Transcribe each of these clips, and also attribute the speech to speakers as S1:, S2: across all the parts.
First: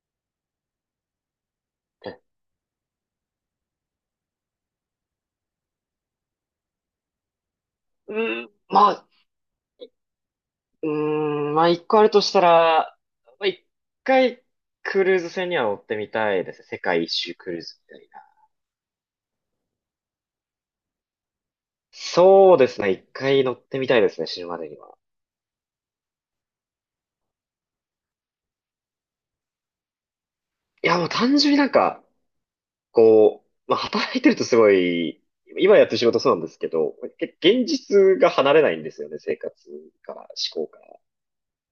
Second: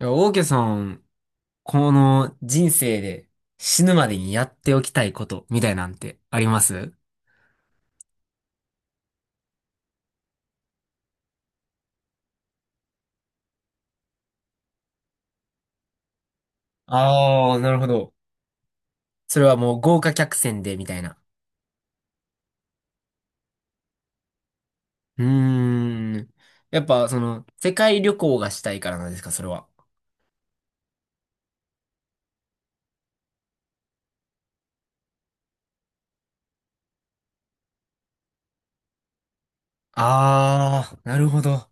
S1: いや、オーケーさん、この人生で死ぬまでにやっておきたいことみたいなんてあります
S2: まあ、うーまあ一個あるとしたら、まあ一回クルーズ船には乗ってみたいですね。世界一周ク
S1: あ
S2: ル
S1: あ、
S2: ー
S1: な
S2: ズ
S1: るほ
S2: みたい
S1: ど。
S2: な。
S1: それはもう豪華客船でみたいな。
S2: そうですね。一回乗ってみたいですね。死ぬまでには。
S1: うーん。やっぱその世界旅行がしたいからなんですか、それは。
S2: いや、もう単純になんか、こう、まあ働いてるとすごい、今やってる仕事そうなんですけど、現実が離れないんですよね。生活から思考か
S1: あ
S2: ら。
S1: あ、なるほど。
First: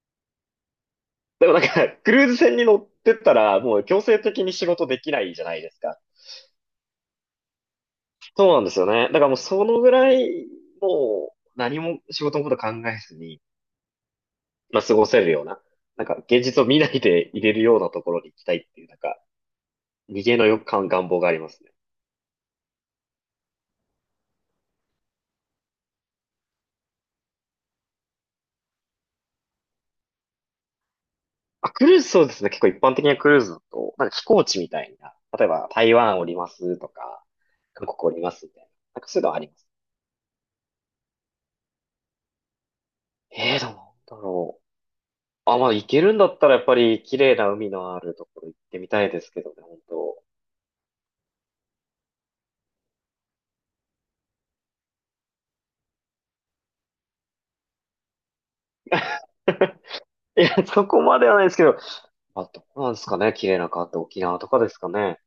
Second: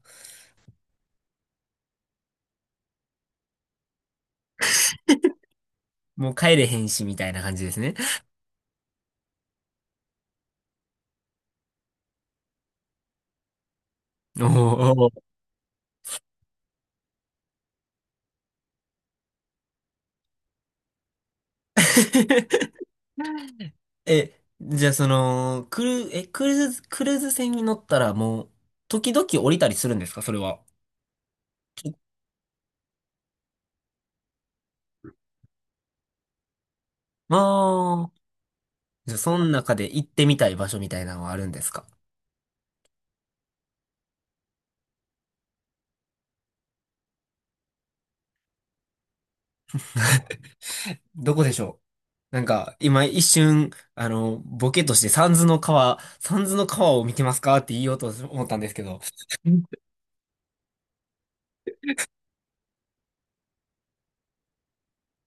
S2: でもなんか、クルーズ船に乗ってったら、もう強制的に仕事できないじゃないですか。
S1: もう帰れへんしみたいな感じですね。
S2: そうなんですよね。だからもうそのぐらい、もう何も仕事のこと考えずに、
S1: お
S2: まあ過ご
S1: ー。
S2: せるような、なんか現実を見ないで入れるようなところに行きたいっていう、なんか逃げの欲感、願望がありますね。
S1: え、じゃあその、クル、え、クルーズ、クルーズ船に乗ったらもう時々降りたりするんですか、それは。
S2: あ、クルーズそうですね。結構一般的なクルーズだと、なんか飛行地みたいな、例えば台湾おりますとか、韓
S1: あ
S2: 国おり
S1: あ、
S2: ますみたいな、なんか
S1: じゃあ、
S2: そういうのは
S1: そ
S2: あ
S1: の
S2: ります。
S1: 中で行ってみたい場所みたいなのはあるんですか？
S2: ええー、どうなんだろう。あ、まあ行けるんだったらやっぱり綺麗な海のあるところ行ってみたいですけどね、本当。
S1: どこでしょうなんか、今一瞬、ボケとして三途の川、三途の川を見てますかって言おうと思ったんですけど。
S2: いや、そこまではないですけど、あ、どうなんですかね。綺麗な川って沖縄とかですかね。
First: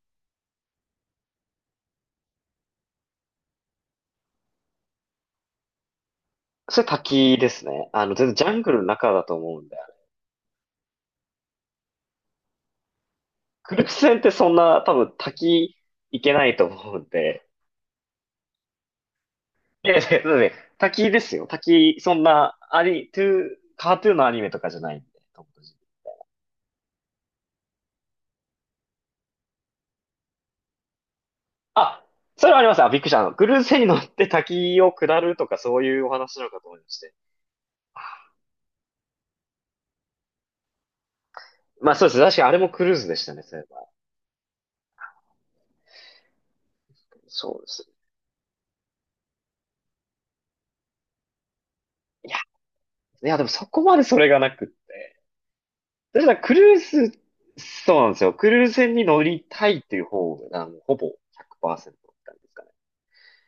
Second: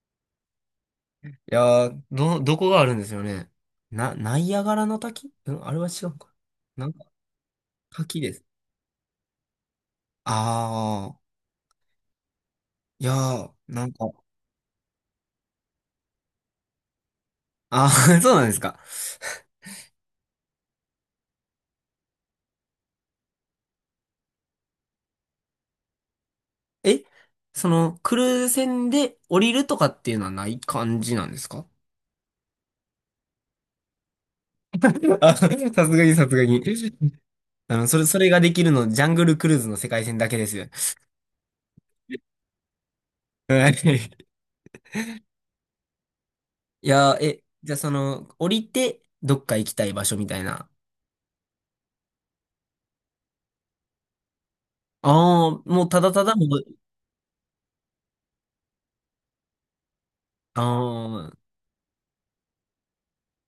S1: いやー、ど、どこがあるんですよね。な、ナイアガラの滝うんあれは違うか。
S2: それ
S1: なんか、
S2: 滝ですね。あの、
S1: 滝
S2: 全
S1: で
S2: 然
S1: す。
S2: ジャングルの中だと思うんで。
S1: ああ、いやー、
S2: クル
S1: な
S2: ー
S1: ん
S2: ズ
S1: か、
S2: 船ってそんな多分滝行けないと思うんで。
S1: ああ、そうなんですか。
S2: いやいや、だって滝ですよ。滝、そんな、アニ、トゥー、カートゥーンのアニメとかじゃないんで。トムとジェリー。
S1: え、その、クルーズ船で降りるとかっていうのはない感じなんですか？
S2: あ、それはあります。あ、びっくりした。あの、クルーズ船に乗って滝を下
S1: あ、
S2: ると
S1: さす
S2: かそうい
S1: が
S2: うお
S1: にさす
S2: 話
S1: が
S2: なのか
S1: に。
S2: と思いまして。
S1: うん、それ、それができるの、ジャングルクルーズの世界線だけですよ。
S2: まあそうです。確かにあれもクルーズでしたね、そういえ
S1: は
S2: ば。
S1: い。いやー、え、
S2: そうで
S1: じゃあ
S2: す。
S1: その、降りて、どっか行きたい場所みたいな。
S2: いや、いやでもそこまでそれがなくって。
S1: ああ、もうただ
S2: だ
S1: た
S2: か
S1: だ
S2: ら
S1: も
S2: ク
S1: う、
S2: ルーズ、そうなんですよ。クルーズ船に乗りたいっていう方
S1: あ
S2: が、あの、ほぼ
S1: あ、
S2: 100%って感ですかね。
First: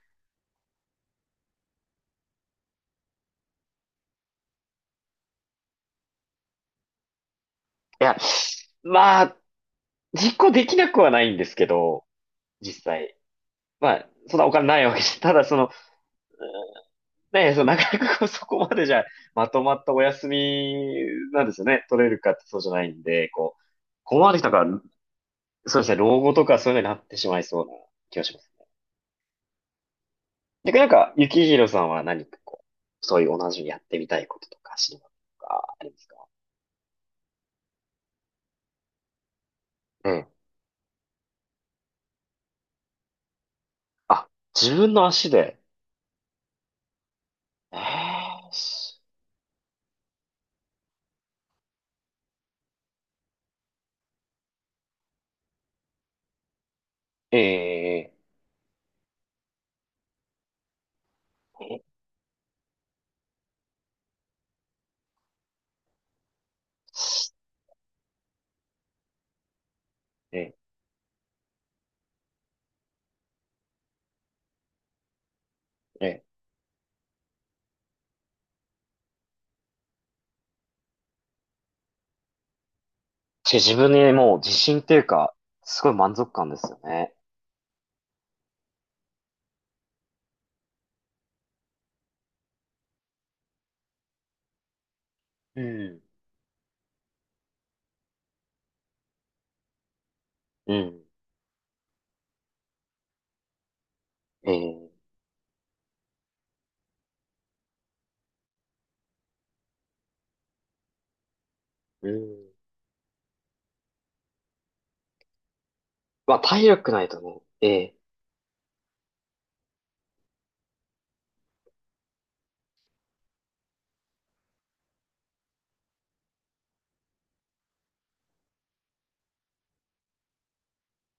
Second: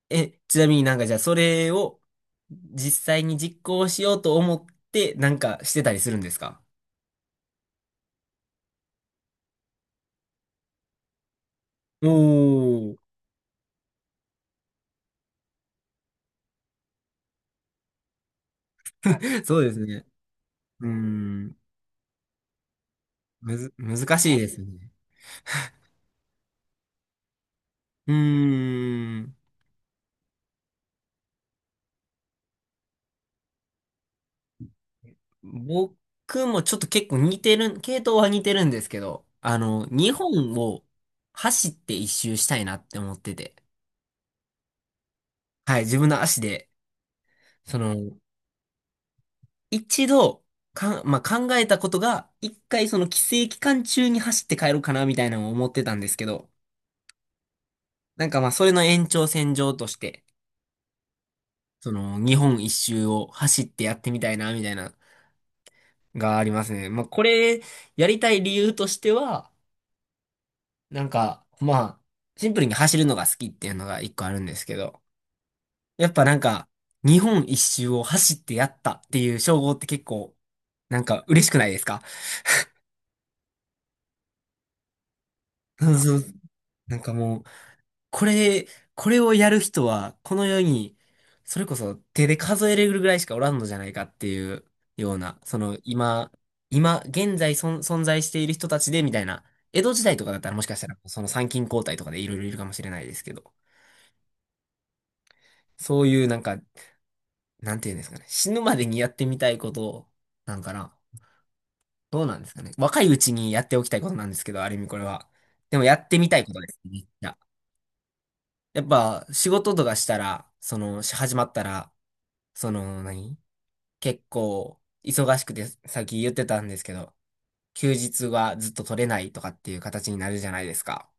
S1: え、ちなみになんかじゃあそれを、実際に実行しようと思って、なんかしてたりするんですか？
S2: いや、まあ、実行できなくはないんですけど、
S1: お。
S2: 実
S1: お
S2: 際。まあ、そんなお金ないわけじゃ、ただその、ね、そのなかなかこうそこまでじゃ、
S1: ー、
S2: ま
S1: そ
S2: と
S1: うで
S2: ま
S1: す
S2: ったお
S1: ね。
S2: 休み
S1: うー
S2: なんで
S1: ん、
S2: すよね。取れるかってそうじゃないんで、こ
S1: む
S2: う、
S1: ず、
S2: こ
S1: 難
S2: こま
S1: し
S2: で
S1: い
S2: 来
S1: で
S2: た
S1: す
S2: から、
S1: ね。
S2: そうですね、老後とかそういうのになってしまいそうな
S1: うー
S2: 気がします。
S1: ん。
S2: 逆になんか、ゆきひろさんは何かこう、そういう同じようにやってみたいこととか、知りたいこととか、ありますか？
S1: 僕もちょっと結構似てる、系統は似てるんですけど、
S2: え
S1: 日
S2: え。
S1: 本を走って一周したいなって思ってて。
S2: あ、自分の足で。
S1: はい、自分の足で、
S2: え
S1: その、
S2: ーし
S1: 一度、かん、まあ、考えたことが、一回その帰省期間中に走って帰ろうかな、みたいなのを思ってたんですけど、
S2: ええ
S1: なんかまあ、それの延長線上として、
S2: え
S1: そ
S2: え
S1: の、日本一周を走ってやってみたいな、みたいな、がありますね。まあ、これ、やりたい理由としては、
S2: え
S1: なんか、まあ、シンプルに走るのが好きっていうのが一個あるんですけど、やっ
S2: え
S1: ぱ
S2: え
S1: なんか、日本一周を走ってやったっていう称号って結構、なんか嬉しくないですか？
S2: し自分にもう自信っていうか、すご
S1: そ
S2: い
S1: う
S2: 満
S1: そう。
S2: 足感ですよ
S1: なんか
S2: ね。
S1: もう、これ、これをやる人は、この世に、それこそ手で数えれるぐらいしかおらんのじゃないかっていうような、そ
S2: う
S1: の
S2: ん。
S1: 今、今、現在存在している人たちでみたいな、江戸時代とかだったらもし
S2: う
S1: かしたら、
S2: ん。
S1: その参勤交代とかでいろいろいるかもしれないですけど、
S2: ええ、
S1: そういうなんかなんていうんですかね。死ぬまでにやってみたいことなんかな。
S2: う
S1: どうなん
S2: ん。
S1: ですかね。若いうちにやっておきたいことなんですけど、ある意味これは。でもやってみ
S2: ま
S1: た
S2: あ、
S1: いこと
S2: 体
S1: ですね。
S2: 力
S1: め
S2: な
S1: っ
S2: いと
S1: ちゃ
S2: ね。ええ
S1: やっぱ仕事とかしたら、その、し始まったら、その何、結構忙しくて、さっき言ってたんですけど、休日はずっと取れないとかっていう形になるじゃないですか。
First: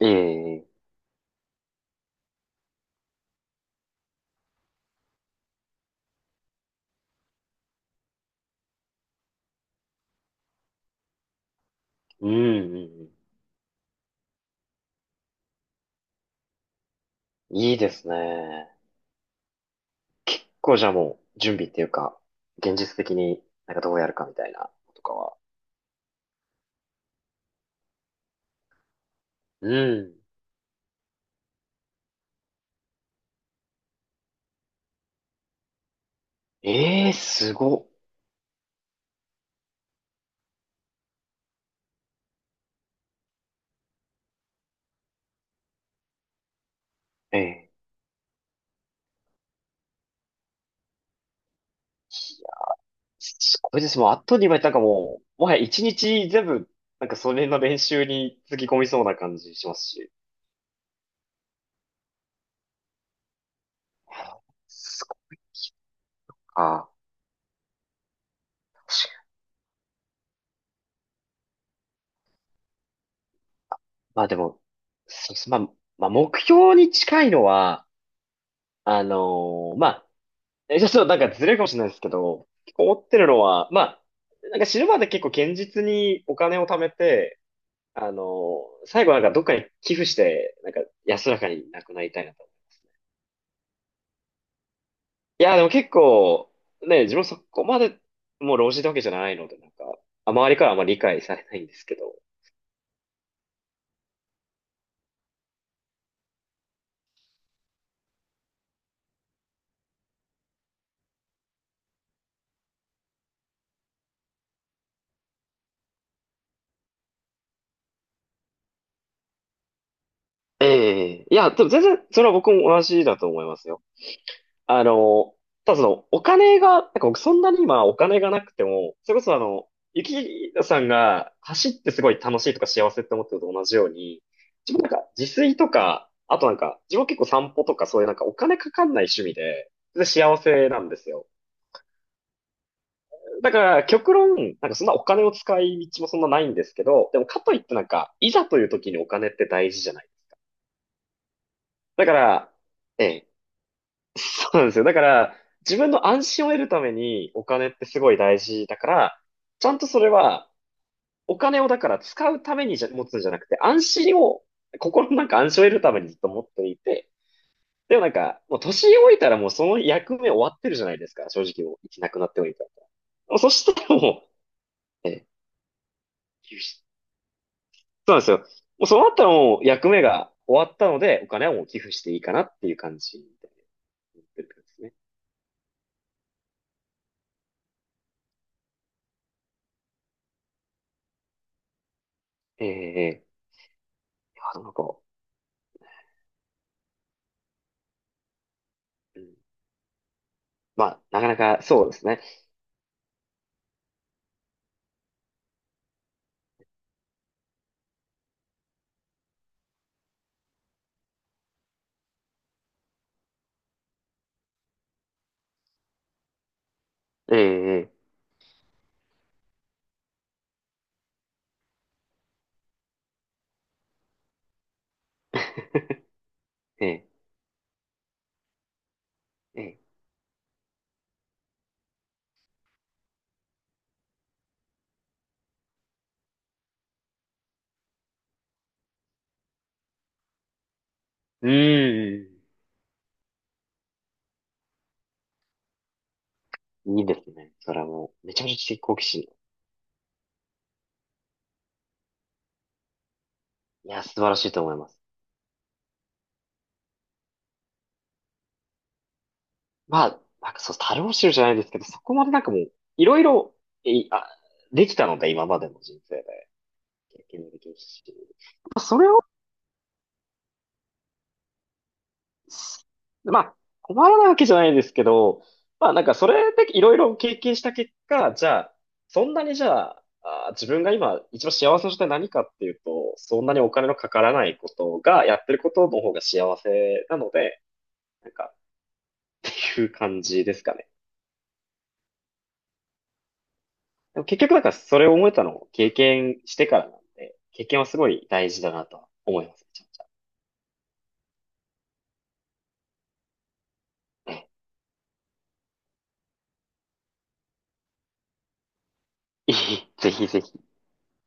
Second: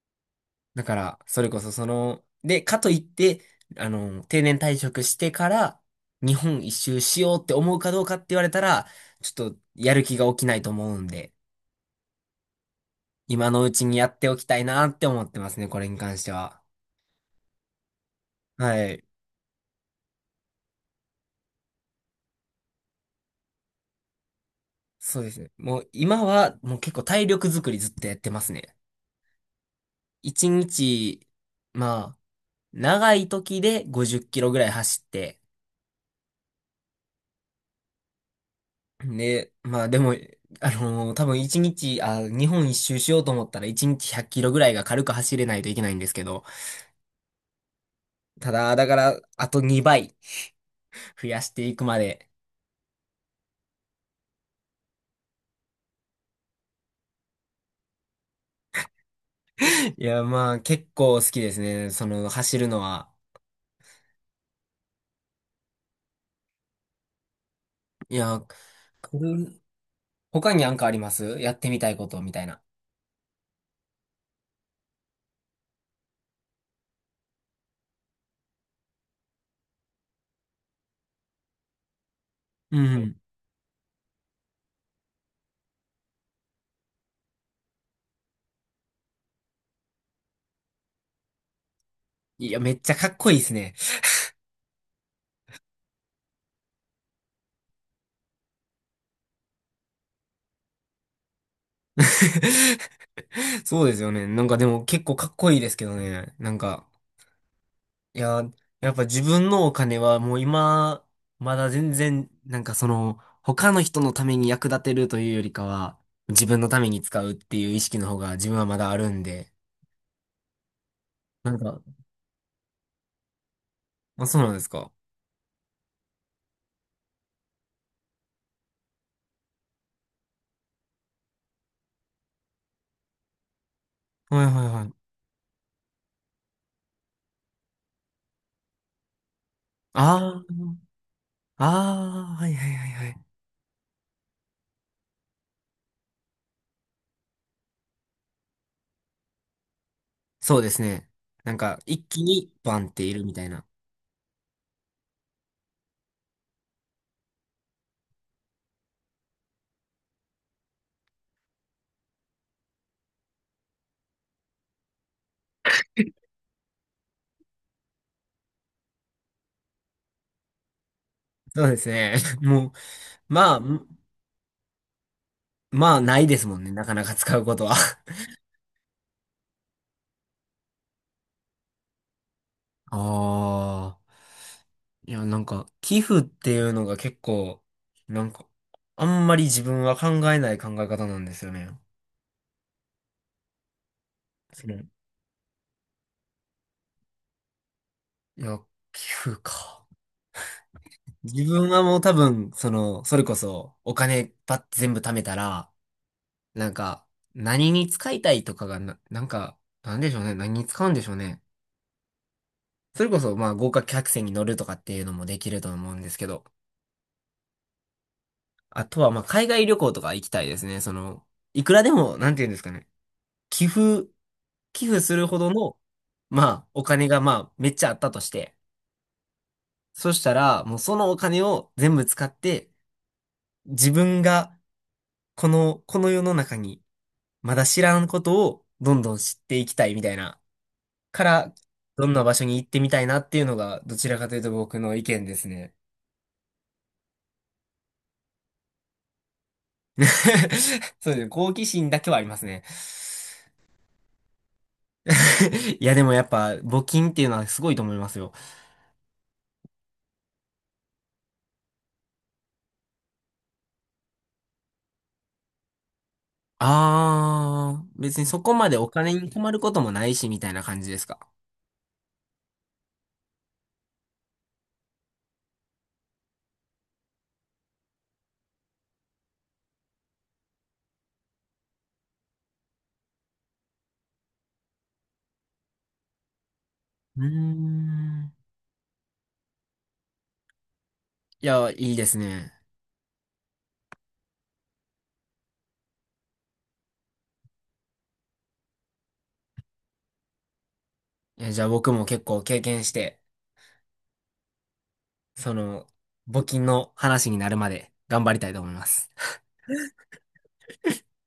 S2: ええ、
S1: だから、それこそその、で、かといって、定年退職してから、日本一周しようって思うかどうかって言われたら、ちょっとやる気が起きないと思うんで、
S2: うん、うん
S1: 今のうちにやっておきたいなって思ってますね、これに関しては。
S2: うん。いいですね。
S1: はい。
S2: こうじゃあもう、準備っていうか、現実的になんかどうやるかみたいなことか
S1: そうで
S2: は。
S1: すね。もう今は、もう結構体力作りずっとやってますね。
S2: うん。
S1: 一日、まあ、長い時で50キロぐらい走って、
S2: ええー、すごっ。
S1: で、まあでも、多分一日、あ、日本一周しようと思ったら一日100キロぐらいが軽く走れないといけないんですけど、
S2: ええ、い
S1: ただ、だから、あと2倍増やしていくまで。
S2: や、すごいです。もう、あとにういなんかもう、もはや一日全部、なんかそれの練習につぎ込みそうな感じします
S1: い
S2: し。
S1: や、まあ結構好きですね。その、走るのは。
S2: すごっか。
S1: いや、これ他になんかありますやってみたいことみたいな。
S2: まあでも、そうです。まあ、まあ、目標に近いのは、あのーまあ、ちょっとなんかずれるかもしれないですけど、結
S1: う
S2: 構思っ
S1: ん。
S2: てるのは、まあ、なんか死ぬまで結構堅実にお金を貯めて、あのー最後なんかどっかに寄付して、なんか安らかに亡くなりたいなと。
S1: いや、めっちゃかっこいいですね。
S2: いや、でも結構、ね、自分そこまで、もう老人ってわけじゃないので、なんか、あ、周りからはあんまり理解されないんですけど。
S1: そうですよね。なんかでも結構かっこいいですけどね。なんか、いや、やっぱ自分のお金はもう今、まだ全然、なんかその、他の人のために役立てるというよりかは、自分のために使うっていう意識の方が自分はまだあるんで、
S2: ええ、いや、
S1: なん
S2: でも
S1: か、
S2: 全然、それは僕も同じだと思いますよ。
S1: あ、そうなんです
S2: あ
S1: か。
S2: の、ただその、お金が、なんか僕そんなに今お金がなくても、それこそあの、ゆきさんが走ってすごい楽しいとか幸せって思ってるのと同じように、
S1: はいはい
S2: 自分
S1: は
S2: なん
S1: い。
S2: か自炊とか、あとなんか、自分結構散歩とかそういうなんかお金かかんない趣味で、全然幸
S1: あ
S2: せなんですよ。
S1: あ、ああ、はいはいはいはい。
S2: だから、極論、なんかそんなお金を使い道もそんなないんですけど、でもかといってなんか、いざという時にお金って大事じゃない。
S1: そうですね。なんか、一
S2: だか
S1: 気に
S2: ら、
S1: バンって
S2: え
S1: いる
S2: え、
S1: みたいな。
S2: そうなんですよ。だから、自分の安心を得るためにお金ってすごい大事だから、ちゃんとそれは、お金をだから使うためにじゃ持つんじゃなくて、安心を、心のなんか安心を得るためにずっと持っていて、でもなんか、もう年老いたらもうその役目終わってるじゃないですか、正
S1: そ
S2: 直
S1: う
S2: も
S1: で
S2: う
S1: す
S2: 生きな
S1: ね。
S2: くなっ ておいた
S1: も
S2: ら。
S1: う、
S2: もうそ
S1: まあ、
S2: したらもう、ええ、
S1: まあ、ないですもんね。なかなか使うことは。
S2: そうなんで すよ。もうそうなったらもう役目が終わったので、お金はもう寄付していいかなっていう感じで
S1: ああ。
S2: 思ってる感じですね。
S1: いや、なんか、寄付っていうのが結構、なんか、あんまり自分は考えない考え方なんですよね。
S2: ええええ、いや、
S1: そ
S2: なん
S1: の、い
S2: か、
S1: や、寄
S2: うん、
S1: 付か。
S2: まあ、なかな
S1: 自
S2: か
S1: 分は
S2: そう
S1: も
S2: で
S1: う
S2: す
S1: 多
S2: ね。
S1: 分、その、それこそ、お金ばって全部貯めたら、なんか、何に使いたいとかがな、なんか、なんでしょうね。何に使うんでしょうね。それこそ、まあ、豪華客船に乗るとかっていうのもできると思うんですけど、
S2: ええ
S1: あとは、まあ、海外旅行とか行きたいですね。その、いくらでも、なんていうんですかね。寄付、寄付するほどの、まあ、お
S2: ええ
S1: 金がまあ、めっちゃあったとして、
S2: ええ
S1: そしたら、もうそのお金を全部使って、自分が、この、この世の中に、まだ知らんことを、どんどん知っていきたいみたいな、か
S2: え
S1: ら、どん
S2: え、
S1: な
S2: う
S1: 場
S2: ー
S1: 所に行ってみたいなっていうのが、どちらかというと僕の意見ですね。
S2: ん。いいですね。それはもう、めちゃめちゃ知的好奇心。い
S1: そうですね、好奇心だけはありますね。
S2: や、素晴らしいと思います。
S1: いや、でもやっぱ、募金っていうのはすごいと思いますよ。
S2: まあ、なんかそう、樽を知るじゃないですけど、そこまでなんかもう、いろいろ、えいあ、できたので、今までの人生で、経験もできる
S1: ああ、
S2: し。
S1: 別にそこまでお
S2: それ
S1: 金
S2: を
S1: に困ることもないし、みたいな感じですか。
S2: まあ、困らないわけじゃないですけど、まあなんかそれでいろいろ経験した結果、じゃあ、そんなにじゃあ、あー自分が今一番幸せな状態何かっていうと、そんなにお金のかからないことが、やってることの方が幸せな
S1: うー
S2: ので、な
S1: ん。
S2: んかっていう感じですかね。
S1: いや、いいですね。
S2: でも結局なんかそれを思えたのを経験してからなんで、経験はすごい大事だなとは思います。めちゃめちゃ。
S1: いやじゃあ僕も結構経験して、その、募金の話になるまで頑張りたいと思います。
S2: え、いい、ぜひぜひ。